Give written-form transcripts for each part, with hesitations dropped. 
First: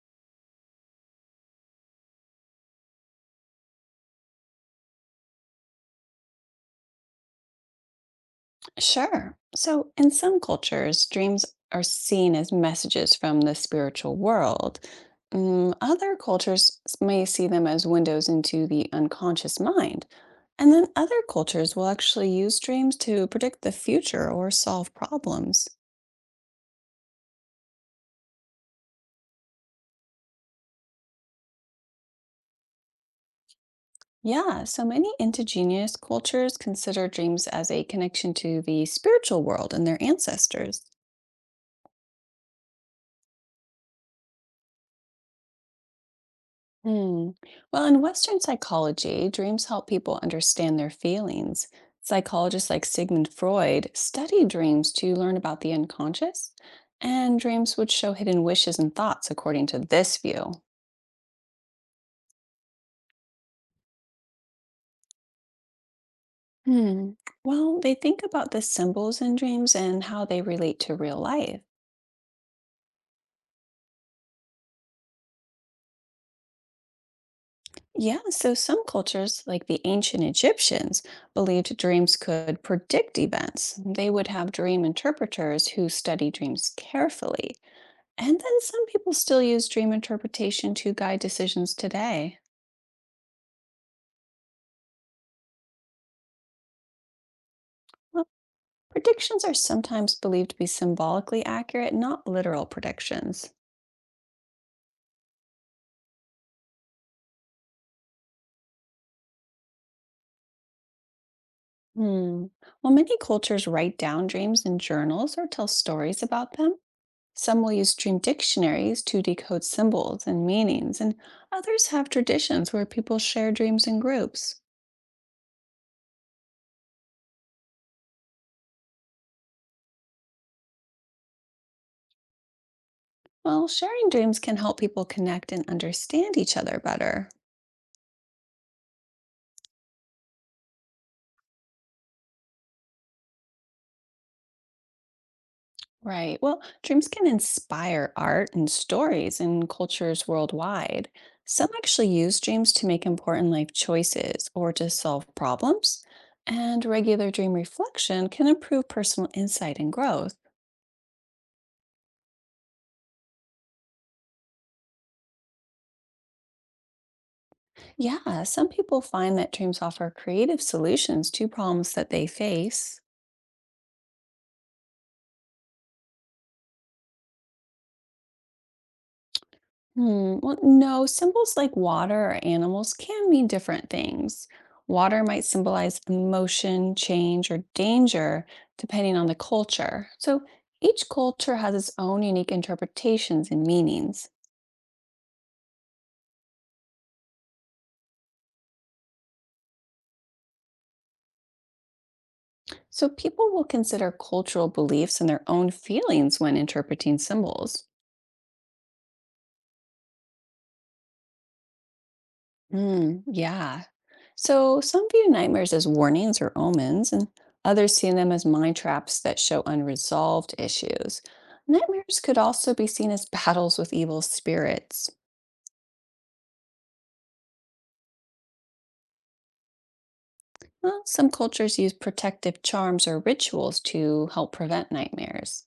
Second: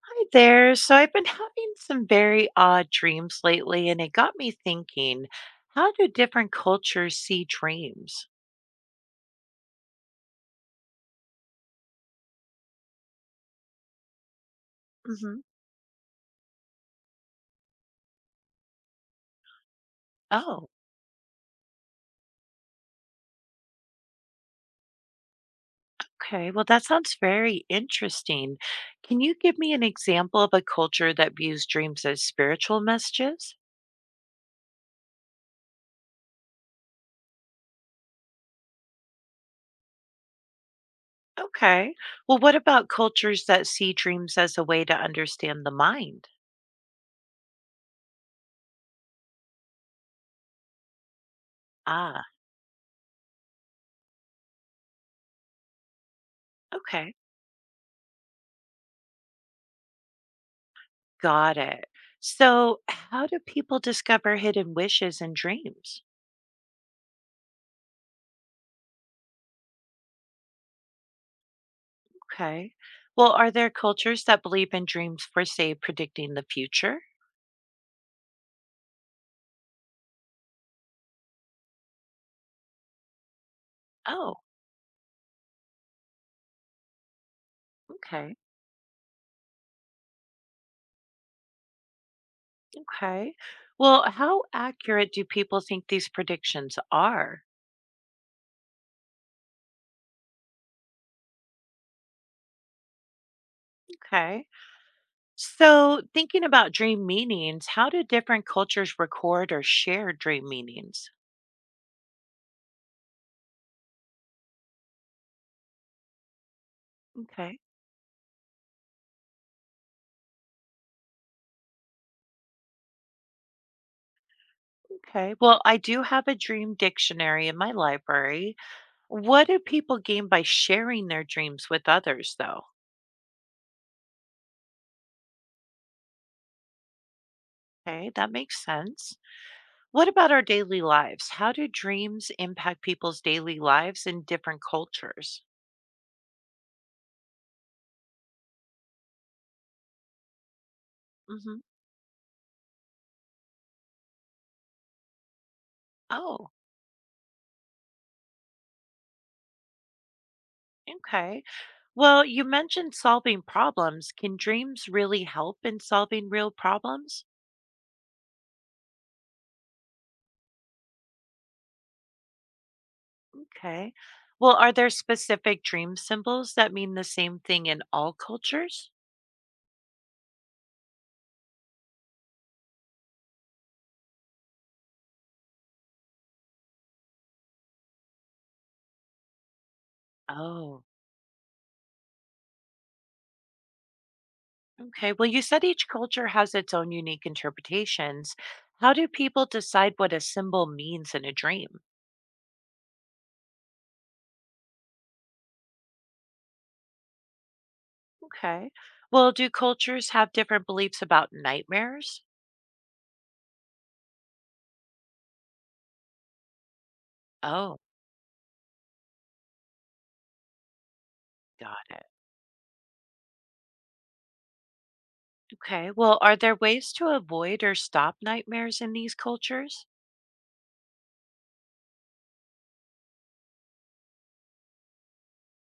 Hi there. So I've been having some very odd dreams lately, and it got me thinking, how do different cultures see dreams? Sure. So, in some cultures, dreams are seen as messages from the spiritual world. Hmm. Other cultures may see them as windows into the unconscious mind. Oh, And then other cultures will actually use dreams to predict the future or solve problems. okay. Well, that sounds very interesting. Can you give me an example of a culture that views dreams as spiritual messages? Yeah, so many indigenous cultures consider dreams as a connection to the spiritual world and their ancestors. Okay. Well, what about cultures that see dreams as a way to understand the mind? Hmm. Well, in Western psychology, dreams help people understand their feelings. Ah, Psychologists like Sigmund Freud studied dreams to learn about the unconscious, okay. and dreams would show hidden wishes and thoughts, according to this view. Got it. So, how do people discover hidden wishes and dreams? Hmm. Well, they think about the symbols in dreams and how they relate to real life. Okay. Well, are there cultures that believe in dreams for, say, predicting the future? Yeah, so some cultures, like the ancient Egyptians, believed dreams could predict events. They would Oh, have dream interpreters who study dreams carefully. okay. And then some people still use dream interpretation to guide decisions today. Okay. Well, how accurate do people think these predictions are? Well, predictions are sometimes believed to be symbolically accurate, not literal predictions. Okay. So, thinking about dream meanings, how do different cultures record or share dream meanings? Hmm. While many cultures write down dreams in journals or tell stories about them, Okay. some will use dream dictionaries to decode symbols and meanings, and others have traditions where people share dreams in groups. Okay. Well, I do have a dream dictionary in my library. What do people gain by sharing their dreams with others, though? Well, sharing dreams can help people connect and understand each other better. Okay. That makes sense. What about our daily lives? How do dreams impact people's daily lives in different cultures? Right. Well, dreams can inspire art and stories in cultures worldwide. Hmm. Some actually use dreams to make important life choices or to solve problems. Oh, And regular dream reflection can improve personal insight and growth. okay. Well, you mentioned solving problems. Can dreams really help in solving real problems? Yeah, some people find that dreams offer creative solutions to problems that they face. Okay. Well, are there specific dream symbols that mean the same thing in all cultures? Hmm. Well, no, symbols like water or animals can mean different things. Water might symbolize emotion, change, or danger, depending on the culture. So Oh, each culture has its own unique interpretations and meanings. okay. Well, you said each culture has its own unique interpretations. How do people decide what a symbol means in a dream? So people will consider cultural beliefs and their own feelings when interpreting symbols. Okay. Well, do cultures have different beliefs about nightmares? Mm, yeah. So some view nightmares as warnings or omens, and Oh, others see them as mind traps that show unresolved issues. got it. Nightmares could also be seen as battles with evil spirits. Okay. Well, are there ways to avoid or stop nightmares in these cultures? Well, some cultures use protective charms or rituals to help prevent nightmares.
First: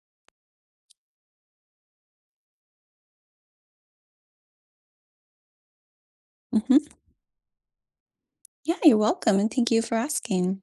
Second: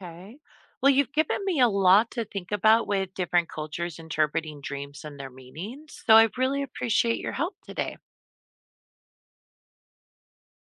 Okay. Well, you've given me a lot to think about with different cultures interpreting dreams and their meanings. So I really Hmm. appreciate your help today. Yeah, you're welcome, and thank you for asking.